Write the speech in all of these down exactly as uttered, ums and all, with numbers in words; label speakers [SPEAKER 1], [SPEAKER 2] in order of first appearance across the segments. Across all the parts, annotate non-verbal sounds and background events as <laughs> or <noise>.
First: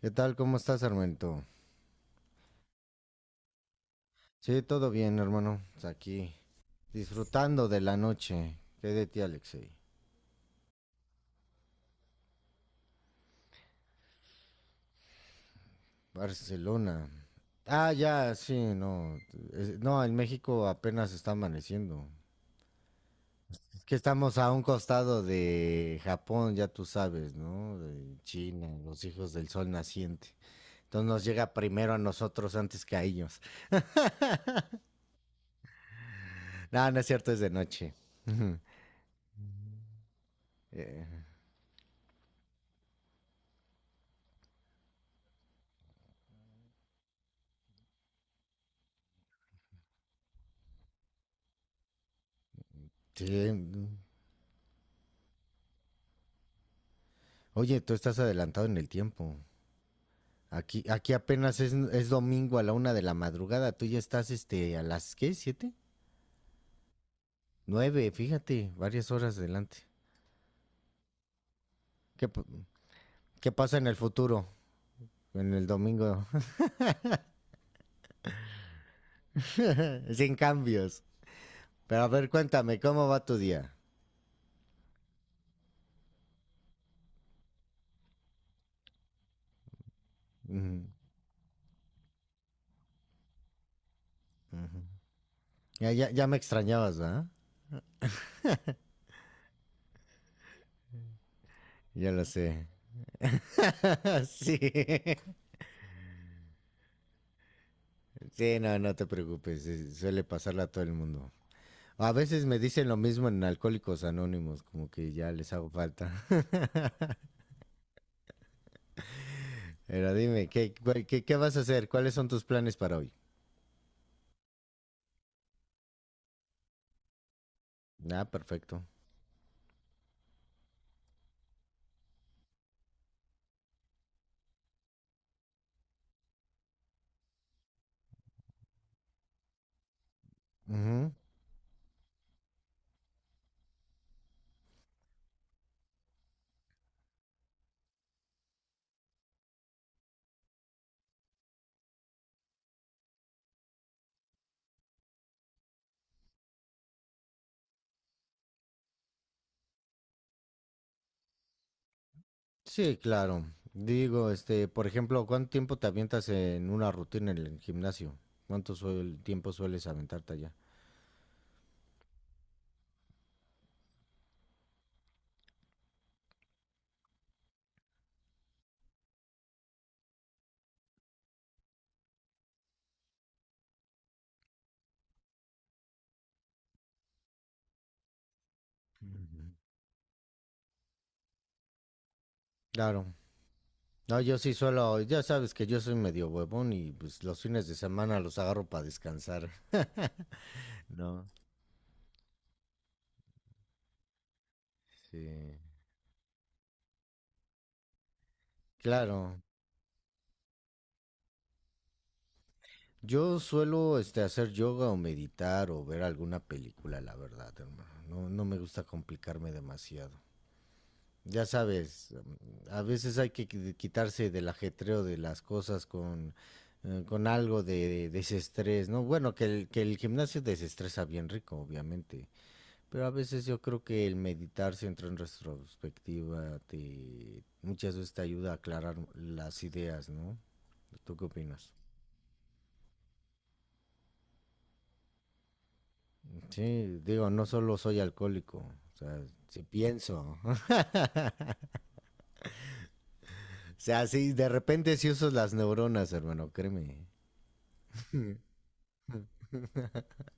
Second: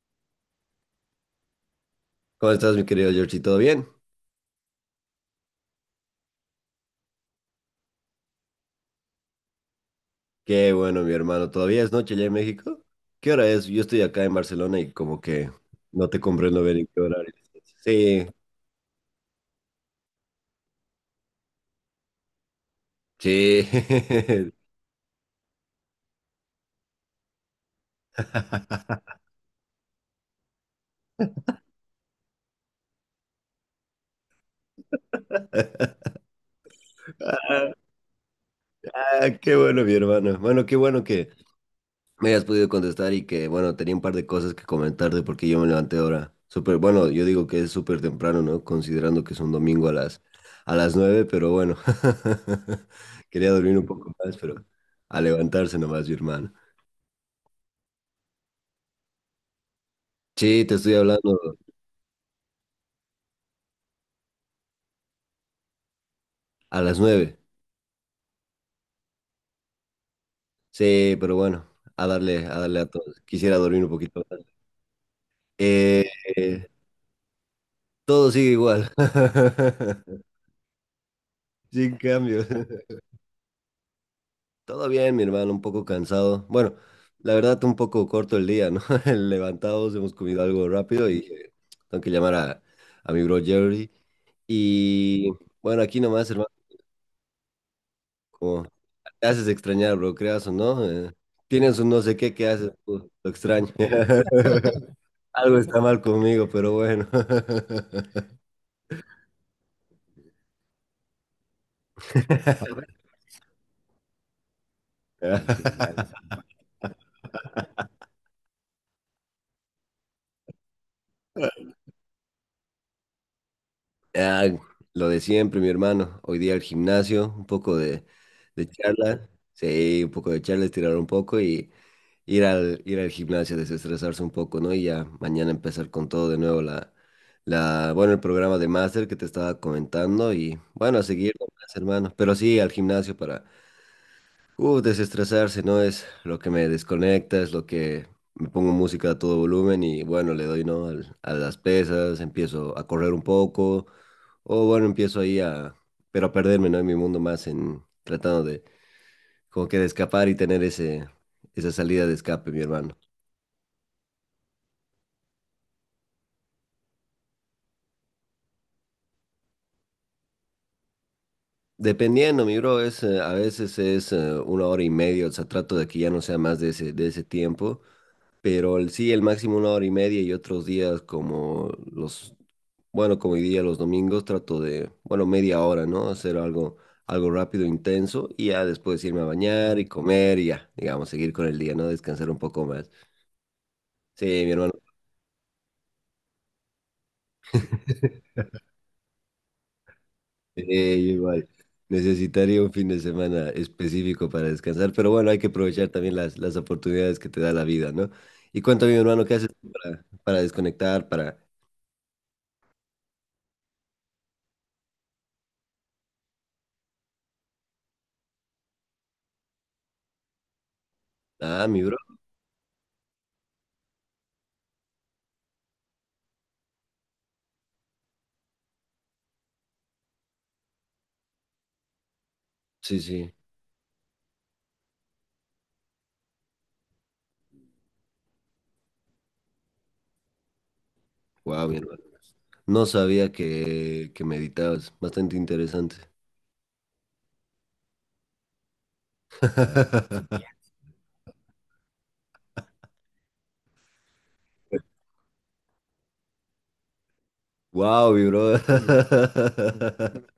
[SPEAKER 1] ¿Qué tal? ¿Cómo estás, Armento?
[SPEAKER 2] ¿Cómo estás, mi querido Georgie? ¿Todo bien?
[SPEAKER 1] Sí, todo bien, hermano. Aquí, disfrutando de la noche. ¿Qué de ti, Alexei?
[SPEAKER 2] Qué bueno, mi hermano. ¿Todavía es noche allá en México? ¿Qué hora es? Yo estoy acá en Barcelona y como que no te comprendo bien en qué
[SPEAKER 1] Barcelona.
[SPEAKER 2] horario es.
[SPEAKER 1] Ah,
[SPEAKER 2] Sí,
[SPEAKER 1] ya, sí, no. Es- No, en México apenas está amaneciendo.
[SPEAKER 2] sí.
[SPEAKER 1] Es que estamos a un costado de Japón, ya tú sabes, ¿no? De China, los
[SPEAKER 2] <laughs>
[SPEAKER 1] hijos del sol naciente. Entonces nos llega primero a nosotros antes que a ellos. <laughs> No, no es cierto, es de noche.
[SPEAKER 2] Ah, qué bueno, mi hermano. Bueno, qué bueno
[SPEAKER 1] Eh,
[SPEAKER 2] que me hayas podido contestar y que, bueno, tenía un par de cosas que comentarte porque yo me levanté ahora. Súper, bueno, yo digo que es súper temprano, ¿no? Considerando que es un domingo a las, a las, nueve, pero bueno. <laughs> Quería dormir un
[SPEAKER 1] sí.
[SPEAKER 2] poco más, pero a levantarse nomás, mi hermano.
[SPEAKER 1] Oye, tú estás adelantado en el tiempo.
[SPEAKER 2] Sí, te
[SPEAKER 1] Aquí,
[SPEAKER 2] estoy
[SPEAKER 1] aquí
[SPEAKER 2] hablando
[SPEAKER 1] apenas es, es domingo a la una de la madrugada. Tú ya estás este, a las, ¿qué? ¿Siete?
[SPEAKER 2] a las nueve.
[SPEAKER 1] Nueve, fíjate, varias horas adelante.
[SPEAKER 2] Sí, pero bueno, a
[SPEAKER 1] ¿Qué,
[SPEAKER 2] darle, a darle a todos.
[SPEAKER 1] qué
[SPEAKER 2] Quisiera
[SPEAKER 1] pasa
[SPEAKER 2] dormir
[SPEAKER 1] en
[SPEAKER 2] un
[SPEAKER 1] el
[SPEAKER 2] poquito más.
[SPEAKER 1] futuro? En el
[SPEAKER 2] Eh,
[SPEAKER 1] domingo.
[SPEAKER 2] eh, Todo sigue igual.
[SPEAKER 1] <laughs>
[SPEAKER 2] <laughs>
[SPEAKER 1] Sin cambios.
[SPEAKER 2] Sin
[SPEAKER 1] Pero a ver,
[SPEAKER 2] cambios.
[SPEAKER 1] cuéntame, ¿cómo va tu día?
[SPEAKER 2] Todo bien, mi hermano, un poco cansado. Bueno, la verdad, un poco corto el día, ¿no? <laughs> El levantados, hemos comido algo
[SPEAKER 1] Ujú.
[SPEAKER 2] rápido y eh, tengo que llamar a, a, mi bro Jerry. Y bueno,
[SPEAKER 1] Ya,
[SPEAKER 2] aquí
[SPEAKER 1] ya, ya
[SPEAKER 2] nomás,
[SPEAKER 1] me
[SPEAKER 2] hermano,
[SPEAKER 1] extrañabas, ¿verdad?
[SPEAKER 2] como te haces extrañar, bro, creas o no. Eh, tienes un no
[SPEAKER 1] Ya
[SPEAKER 2] sé
[SPEAKER 1] lo
[SPEAKER 2] qué que
[SPEAKER 1] sé.
[SPEAKER 2] haces, pues, lo extraño.
[SPEAKER 1] <laughs> sí.
[SPEAKER 2] <laughs> Algo está mal conmigo, pero bueno.
[SPEAKER 1] Sí, no, no te preocupes. eh, Suele pasarle a todo el mundo. A veces me dicen lo mismo en Alcohólicos Anónimos, como que ya les hago falta.
[SPEAKER 2] <laughs>
[SPEAKER 1] Pero dime, ¿qué, qué, qué vas a hacer? ¿Cuáles son tus planes para hoy?
[SPEAKER 2] Ah, lo de siempre, mi hermano. Hoy día al gimnasio, un poco de,
[SPEAKER 1] Ah,
[SPEAKER 2] de
[SPEAKER 1] perfecto.
[SPEAKER 2] charla. Sí, un poco de charla, estirar un poco y ir al, ir al gimnasio, desestresarse un poco, ¿no? Y ya mañana empezar con todo de nuevo la, la, bueno, el programa de máster que te estaba comentando y bueno, a
[SPEAKER 1] Ujú.
[SPEAKER 2] seguir nomás, hermano. Pero sí, al gimnasio para, uh, desestresarse, ¿no? Es lo que me desconecta, es lo que me pongo música a todo volumen y bueno, le doy, ¿no? Al- a las pesas, empiezo a correr un poco o bueno, empiezo ahí a, pero a perderme, ¿no? En mi mundo más, en tratando de, como que de escapar y tener ese, esa salida de escape, mi
[SPEAKER 1] Sí,
[SPEAKER 2] hermano.
[SPEAKER 1] claro. Digo, este, por ejemplo, ¿cuánto tiempo te avientas en una rutina en el gimnasio? ¿Cuánto suel- tiempo sueles aventarte allá?
[SPEAKER 2] Dependiendo, mi bro, es, eh, a veces es eh, una hora y media, o sea, trato de que ya no sea más de ese, de ese, tiempo, pero el, sí, el máximo una hora y media y otros días como los, bueno, como hoy día los domingos, trato de, bueno, media hora, ¿no? Hacer algo, algo rápido, intenso, y ya después irme a
[SPEAKER 1] Ujú.
[SPEAKER 2] bañar y comer y ya, digamos, seguir con el día, ¿no? Descansar un poco más.
[SPEAKER 1] Claro. No,
[SPEAKER 2] Sí,
[SPEAKER 1] yo
[SPEAKER 2] mi
[SPEAKER 1] sí
[SPEAKER 2] hermano.
[SPEAKER 1] suelo, ya sabes que yo soy medio huevón y pues los fines de semana los agarro para descansar. <laughs>
[SPEAKER 2] Eh,
[SPEAKER 1] No,
[SPEAKER 2] igual. Necesitaría un fin de semana específico para descansar, pero bueno, hay que
[SPEAKER 1] sí.
[SPEAKER 2] aprovechar también las, las, oportunidades que te da la vida, ¿no? Y cuéntame, mi hermano, ¿qué
[SPEAKER 1] Claro.
[SPEAKER 2] haces tú para, para, desconectar, para...
[SPEAKER 1] Yo suelo este, hacer yoga o meditar o ver alguna película, la verdad, hermano. No, no me gusta complicarme demasiado. Ya
[SPEAKER 2] Ah, mi bro.
[SPEAKER 1] sabes, mm, a veces hay que qui- quitarse del ajetreo de las cosas con, eh, con algo de desestrés, ¿no? Bueno, que el, que el gimnasio desestresa bien rico, obviamente.
[SPEAKER 2] Sí,
[SPEAKER 1] Pero a
[SPEAKER 2] sí.
[SPEAKER 1] veces yo creo que el meditar, si entra en retrospectiva, te, muchas veces te ayuda a aclarar las ideas, ¿no? ¿Tú qué
[SPEAKER 2] Wow,
[SPEAKER 1] opinas?
[SPEAKER 2] mi hermano. No sabía que, que meditabas. Bastante interesante.
[SPEAKER 1] Sí, digo, no solo soy alcohólico, o sea, si pienso. <laughs>
[SPEAKER 2] <laughs>
[SPEAKER 1] O sea, sí, de repente sí uso las neuronas, hermano, créeme.
[SPEAKER 2] Wow, mi bro. <laughs>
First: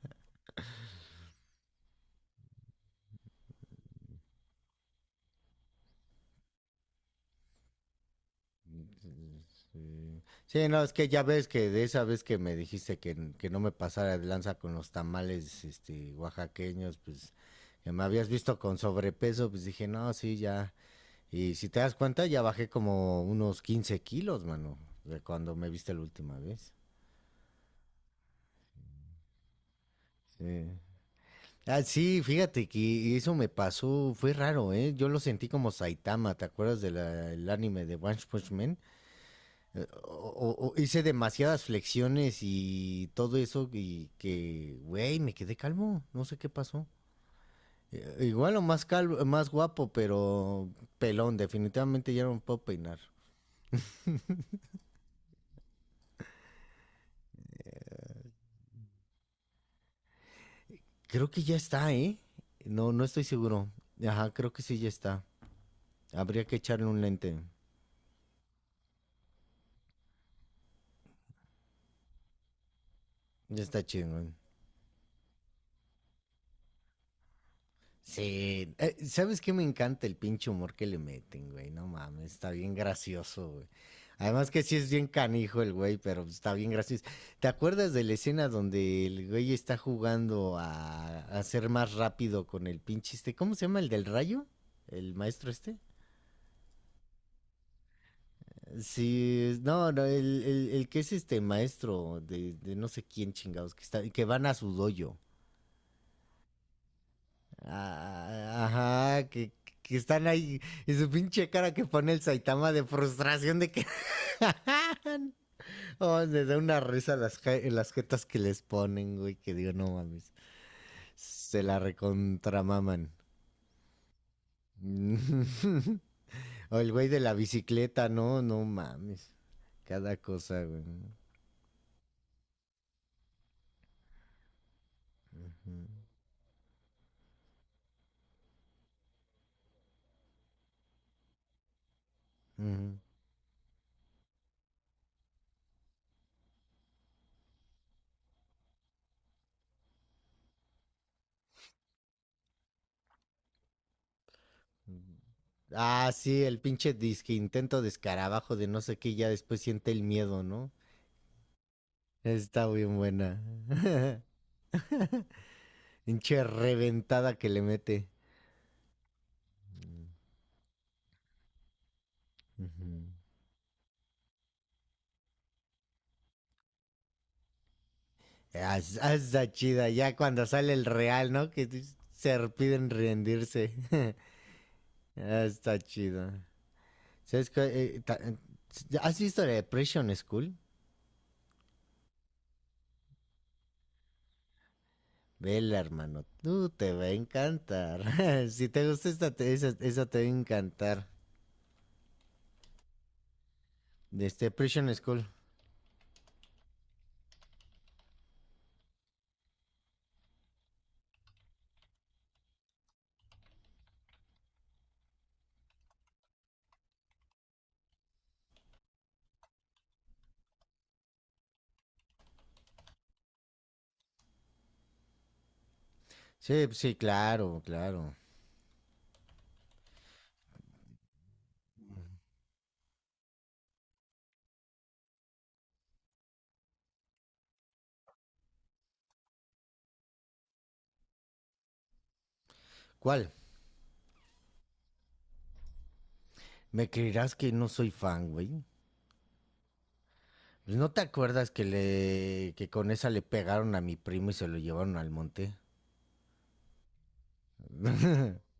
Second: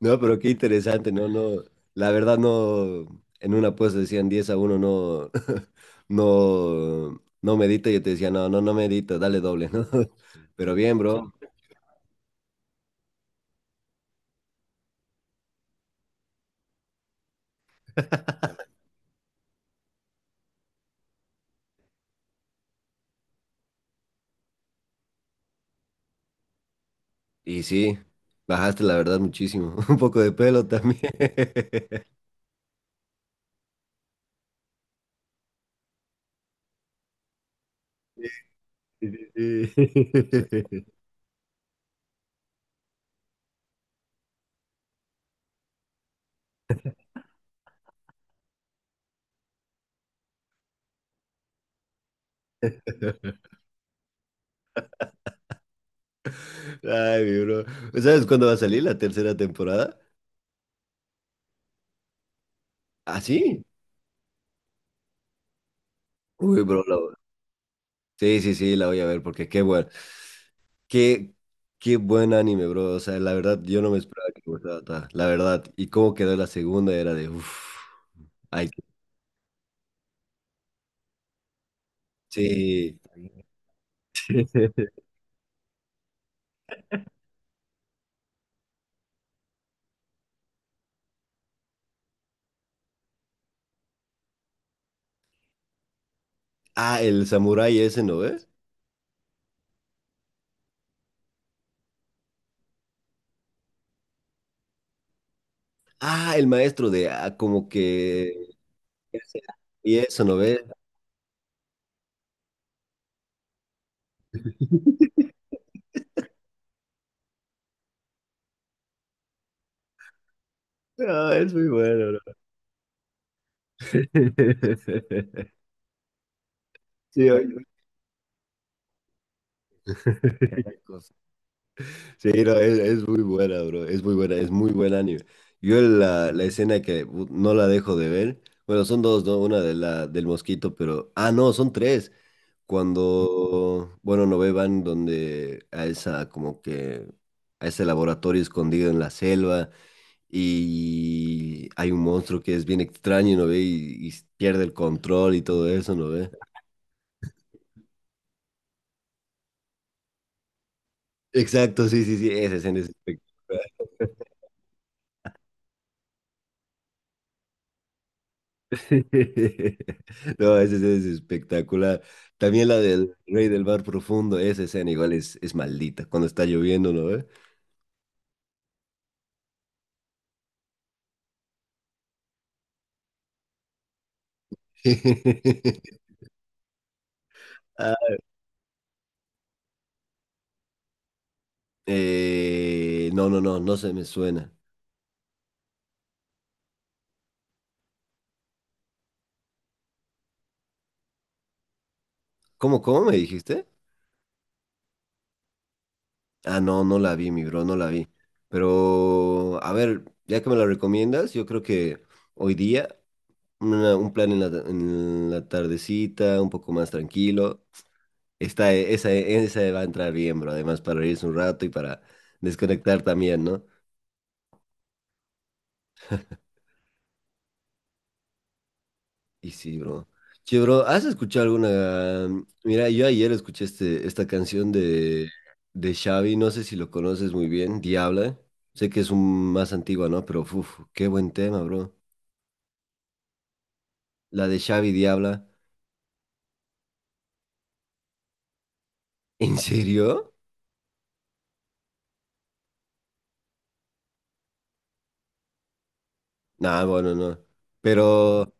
[SPEAKER 2] No, pero qué interesante, no, no. La verdad no, en una apuesta decían diez a uno. No, <laughs> no, no medita. Yo te decía, no, no, no medita, dale doble, ¿no?
[SPEAKER 1] Sí.
[SPEAKER 2] <laughs>
[SPEAKER 1] Sí,
[SPEAKER 2] Pero
[SPEAKER 1] no, es
[SPEAKER 2] bien,
[SPEAKER 1] que ya
[SPEAKER 2] bro.
[SPEAKER 1] ves que de esa vez que me dijiste que, que no me pasara de lanza con los tamales este, oaxaqueños, pues que me habías visto con sobrepeso, pues dije, no, sí, ya. Y si te das cuenta, ya bajé como unos quince kilos, mano, de cuando me viste la última vez.
[SPEAKER 2] Y sí, bajaste la verdad muchísimo. <laughs> Un poco de pelo
[SPEAKER 1] Sí.
[SPEAKER 2] también.
[SPEAKER 1] Ah, sí,
[SPEAKER 2] <laughs>
[SPEAKER 1] fíjate que eso me pasó, fue raro, ¿eh? Yo lo sentí como Saitama, ¿te acuerdas del anime de One Punch Man?
[SPEAKER 2] Sí,
[SPEAKER 1] Eh, o-
[SPEAKER 2] sí,
[SPEAKER 1] o- o
[SPEAKER 2] sí.
[SPEAKER 1] hice demasiadas flexiones y todo eso y que, güey, me quedé calmo, no sé qué pasó. Eh, igual o más calvo, más guapo, pero pelón, definitivamente ya no me puedo peinar.
[SPEAKER 2] <laughs> Ay, mi bro. ¿Sabes cuándo va a salir la tercera temporada?
[SPEAKER 1] Creo que ya está, ¿eh? No, no
[SPEAKER 2] ¿Ah,
[SPEAKER 1] estoy
[SPEAKER 2] sí?
[SPEAKER 1] seguro. Ajá, creo que sí ya está. Habría que
[SPEAKER 2] Uy, bro,
[SPEAKER 1] echarle un
[SPEAKER 2] la-
[SPEAKER 1] lente.
[SPEAKER 2] sí, sí, sí, la voy a ver porque qué bueno. Qué, qué buen anime, bro. O sea, la verdad,
[SPEAKER 1] Ya está
[SPEAKER 2] yo no me
[SPEAKER 1] chido.
[SPEAKER 2] esperaba que me gustara ta- la verdad. Y cómo quedó la segunda era de uff. Ay,
[SPEAKER 1] Sí, eh, ¿sabes qué? Me encanta el pinche humor que le meten, güey. No mames, está bien
[SPEAKER 2] sí.
[SPEAKER 1] gracioso, güey. Además que sí es
[SPEAKER 2] <laughs>
[SPEAKER 1] bien canijo el güey, pero está bien gracioso. ¿Te acuerdas de la escena donde el güey está jugando a, a ser más rápido con el pinche este? ¿Cómo se llama? ¿El del rayo? ¿El maestro este?
[SPEAKER 2] Ah, el samurái ese, ¿no ves?
[SPEAKER 1] Sí, es- no, no, el, el- el que es este maestro de, de no sé quién chingados, que, está, que van a su dojo.
[SPEAKER 2] Ah, el maestro de ah, como que.
[SPEAKER 1] Ah, ajá, que, que
[SPEAKER 2] Y eso,
[SPEAKER 1] están
[SPEAKER 2] ¿no
[SPEAKER 1] ahí.
[SPEAKER 2] ves?
[SPEAKER 1] Y su pinche cara que pone el Saitama de frustración de que. <laughs> Oh, me da una risa las, ja- las jetas que les ponen, güey. Que digo, no mames.
[SPEAKER 2] Ah, es
[SPEAKER 1] Se
[SPEAKER 2] muy
[SPEAKER 1] la
[SPEAKER 2] bueno, bro.
[SPEAKER 1] recontramaman.
[SPEAKER 2] <laughs>
[SPEAKER 1] <laughs> O el güey de
[SPEAKER 2] Sí,
[SPEAKER 1] la
[SPEAKER 2] oye.
[SPEAKER 1] bicicleta, no, no mames. Cada cosa, güey.
[SPEAKER 2] <laughs> Sí, no, es, es muy buena, bro. Es muy buena, es muy buen anime.
[SPEAKER 1] Ujú,
[SPEAKER 2] Yo la, la escena que uh, no la dejo de ver. Bueno, son dos, ¿no? Una de la, del mosquito, pero. Ah, no, son tres.
[SPEAKER 1] ujú.
[SPEAKER 2] Cuando, bueno, no van donde a esa, como que, a ese laboratorio escondido en la selva y hay un monstruo que es bien extraño, ¿no ve? Y, y pierde el control y todo eso, ¿no
[SPEAKER 1] Ah,
[SPEAKER 2] ve?
[SPEAKER 1] sí, el pinche disque intento de escarabajo de no sé qué, ya después siente el miedo, ¿no?
[SPEAKER 2] Exacto, sí, sí, sí, esa
[SPEAKER 1] Está
[SPEAKER 2] escena es
[SPEAKER 1] bien buena.
[SPEAKER 2] espectacular.
[SPEAKER 1] <laughs> Hinche reventada que le mete.
[SPEAKER 2] <laughs> No, ese ese es espectacular. También la
[SPEAKER 1] Uh-huh.
[SPEAKER 2] del Rey del Mar Profundo, esa escena igual es, es maldita cuando está lloviendo, ¿no ve?
[SPEAKER 1] Está chida. Ya cuando sale el real, ¿no? Que se piden rendirse. <laughs> Está
[SPEAKER 2] <laughs>
[SPEAKER 1] chido. ¿Sabes qué?
[SPEAKER 2] Ah,
[SPEAKER 1] Eh, ¿Has visto la Depression School?
[SPEAKER 2] eh, no, no, no, no se me suena.
[SPEAKER 1] Vela, hermano. Tú te va a encantar. <laughs> si te gusta esta, te- esa, esa te va a encantar.
[SPEAKER 2] ¿Cómo, cómo me dijiste?
[SPEAKER 1] De este Depression School.
[SPEAKER 2] Ah, no, no la vi, mi bro, no la vi. Pero, a ver, ya que me la recomiendas, yo creo que hoy día una- un plan en la, en la, tardecita, un poco más tranquilo. Está, esa, esa va a entrar bien, bro. Además, para reírse un rato y para desconectar también, ¿no?
[SPEAKER 1] Sí, sí, claro, claro.
[SPEAKER 2] Y sí, bro. Che, bro, ¿has escuchado alguna? Mira, yo ayer escuché este, esta canción de, de Xavi, no sé si lo conoces muy bien, Diabla. Sé que es un más antigua, ¿no? Pero, uff, qué buen tema, bro.
[SPEAKER 1] ¿Cuál?
[SPEAKER 2] La de Xavi Diabla.
[SPEAKER 1] ¿Me creerás que no soy fan, güey?
[SPEAKER 2] <laughs> ¿En serio?
[SPEAKER 1] Pues, ¿no te acuerdas que le que con esa le pegaron a mi primo y se lo llevaron al monte?
[SPEAKER 2] Nah, bueno, no. Pero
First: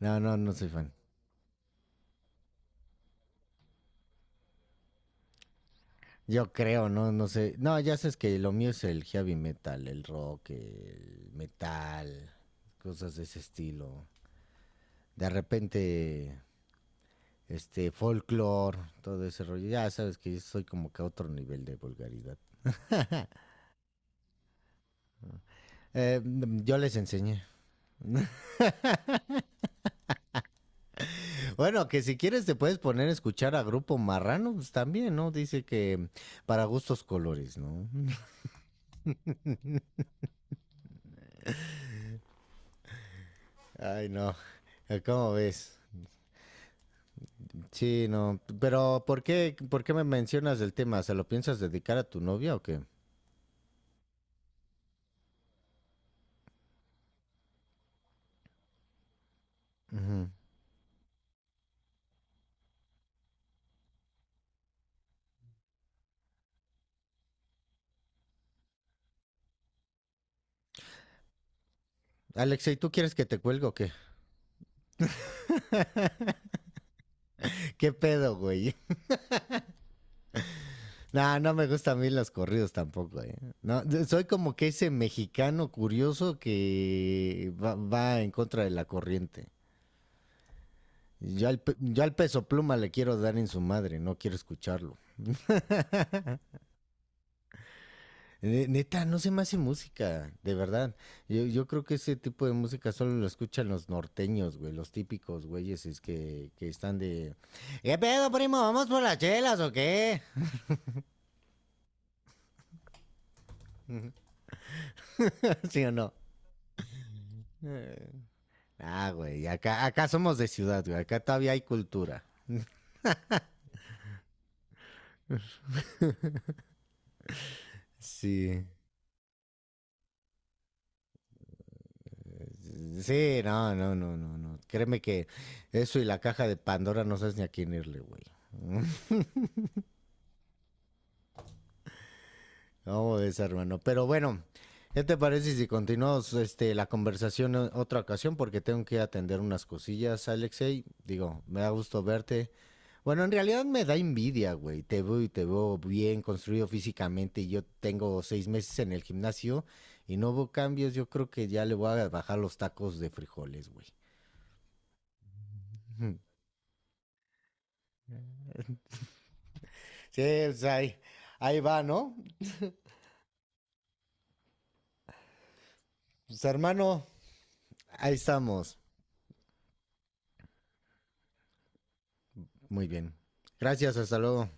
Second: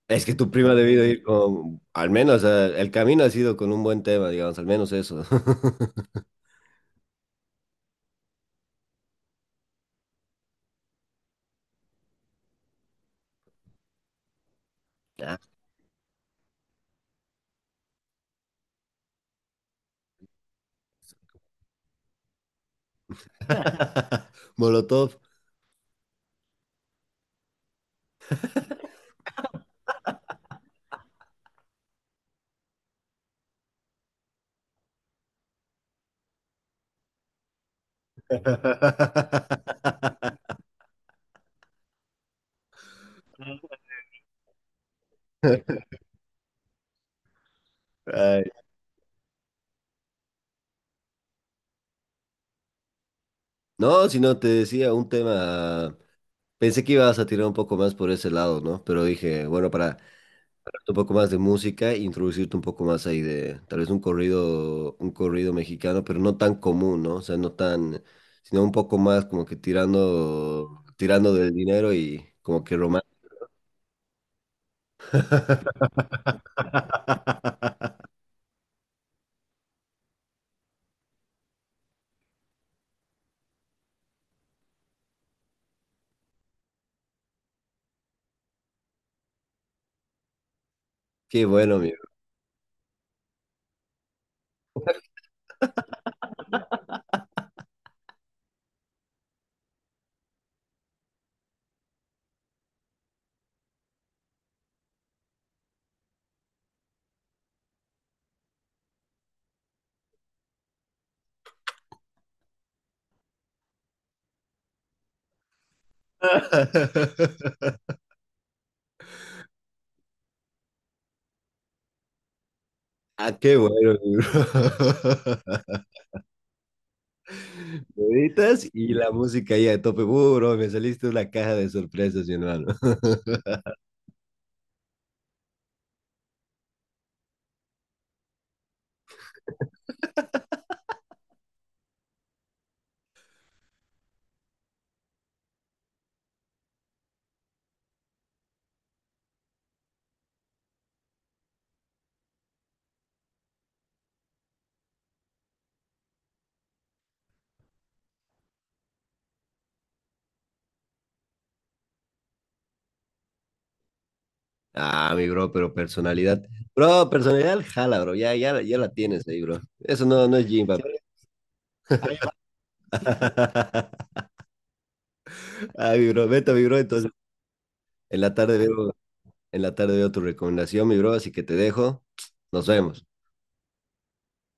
[SPEAKER 1] No,
[SPEAKER 2] es que
[SPEAKER 1] no,
[SPEAKER 2] tu
[SPEAKER 1] no soy
[SPEAKER 2] prima ha
[SPEAKER 1] fan.
[SPEAKER 2] debido ir con, al menos, eh, el camino ha sido con un buen tema, digamos, al menos eso.
[SPEAKER 1] Yo creo, no, no sé. No, ya sabes que lo mío es el heavy metal, el rock, el metal, cosas de ese estilo. De
[SPEAKER 2] <laughs>
[SPEAKER 1] repente, este, folklore, todo ese rollo. Ya sabes que yo soy como que a otro nivel de vulgaridad.
[SPEAKER 2] <laughs> Molotov.
[SPEAKER 1] Eh, yo les enseñé. Bueno, que si quieres te puedes poner a escuchar a Grupo Marrano, pues también, ¿no? Dice que para gustos colores, ¿no?
[SPEAKER 2] <laughs>
[SPEAKER 1] Ay, no. Eh, ¿Cómo ves? Sí, no.
[SPEAKER 2] Ay,
[SPEAKER 1] Pero, ¿por qué, por qué me mencionas el tema? ¿Se lo piensas dedicar a tu novia o qué?
[SPEAKER 2] no, si no, te decía un tema. Pensé que ibas a tirar un poco más por ese lado, ¿no? Pero dije, bueno, para
[SPEAKER 1] Ujú.
[SPEAKER 2] hablarte un poco más de música, introducirte un poco más ahí de tal vez un corrido, un corrido mexicano, pero no tan común, ¿no? O sea, no tan, sino un poco más como que tirando, tirando del dinero y como
[SPEAKER 1] Alexa, ¿y
[SPEAKER 2] que
[SPEAKER 1] tú
[SPEAKER 2] romántico.
[SPEAKER 1] quieres que te cuelgue o qué? <laughs> ¿Qué
[SPEAKER 2] <laughs>
[SPEAKER 1] pedo, güey? <laughs> No, no me gustan a mí los corridos tampoco, ¿eh? No, de- soy como que ese mexicano curioso que va, va en contra de la corriente.
[SPEAKER 2] Qué
[SPEAKER 1] Yo al, pe-
[SPEAKER 2] bueno,
[SPEAKER 1] yo
[SPEAKER 2] amigo.
[SPEAKER 1] al peso pluma le quiero dar en su madre, no quiero escucharlo. Ne- Neta, no se me hace música, de verdad. Yo, yo creo que ese tipo de música solo lo escuchan los norteños, güey, los típicos güeyes es que, que están de... ¿Qué pedo, primo? ¿Vamos por las chelas o qué? <laughs> ¿Sí o no?
[SPEAKER 2] <laughs>
[SPEAKER 1] Eh, Ah, güey, acá, acá somos de ciudad, güey, acá todavía hay cultura.
[SPEAKER 2] Ah, qué bueno, mi bro. <laughs>
[SPEAKER 1] Sí.
[SPEAKER 2] Meditas y la música ahí a tope. Uh, bro, me saliste una caja de sorpresas, mi hermano. <laughs>
[SPEAKER 1] Sí, no, no, no, no, no. Créeme que eso y la caja de Pandora no sabes ni a quién irle, güey. <laughs> No, es hermano. Pero bueno, ¿qué te parece si continuamos este, la conversación en otra ocasión? Porque tengo que atender unas cosillas, Alexei. Digo, me da gusto verte. Bueno, en realidad me da envidia, güey. Te veo y te veo bien construido físicamente. y yo tengo seis meses en el gimnasio y no hubo cambios. Yo creo que ya le voy a bajar los tacos de frijoles, güey.
[SPEAKER 2] Ah, mi bro, pero
[SPEAKER 1] <laughs>
[SPEAKER 2] personalidad. Bro, personalidad jala, bro. Ya, ya, ya la tienes ahí, bro. Eso
[SPEAKER 1] Sí,
[SPEAKER 2] no, no es
[SPEAKER 1] pues
[SPEAKER 2] gym, papá.
[SPEAKER 1] ahí, ahí va, ¿no?
[SPEAKER 2] <laughs> Ah, mi bro,
[SPEAKER 1] Pues
[SPEAKER 2] vete, mi bro.
[SPEAKER 1] hermano,
[SPEAKER 2] Entonces,
[SPEAKER 1] ahí
[SPEAKER 2] en la tarde
[SPEAKER 1] estamos.
[SPEAKER 2] veo, en la tarde veo tu recomendación, mi bro, así que te dejo. Nos
[SPEAKER 1] Muy
[SPEAKER 2] vemos.
[SPEAKER 1] bien. Gracias, hasta luego.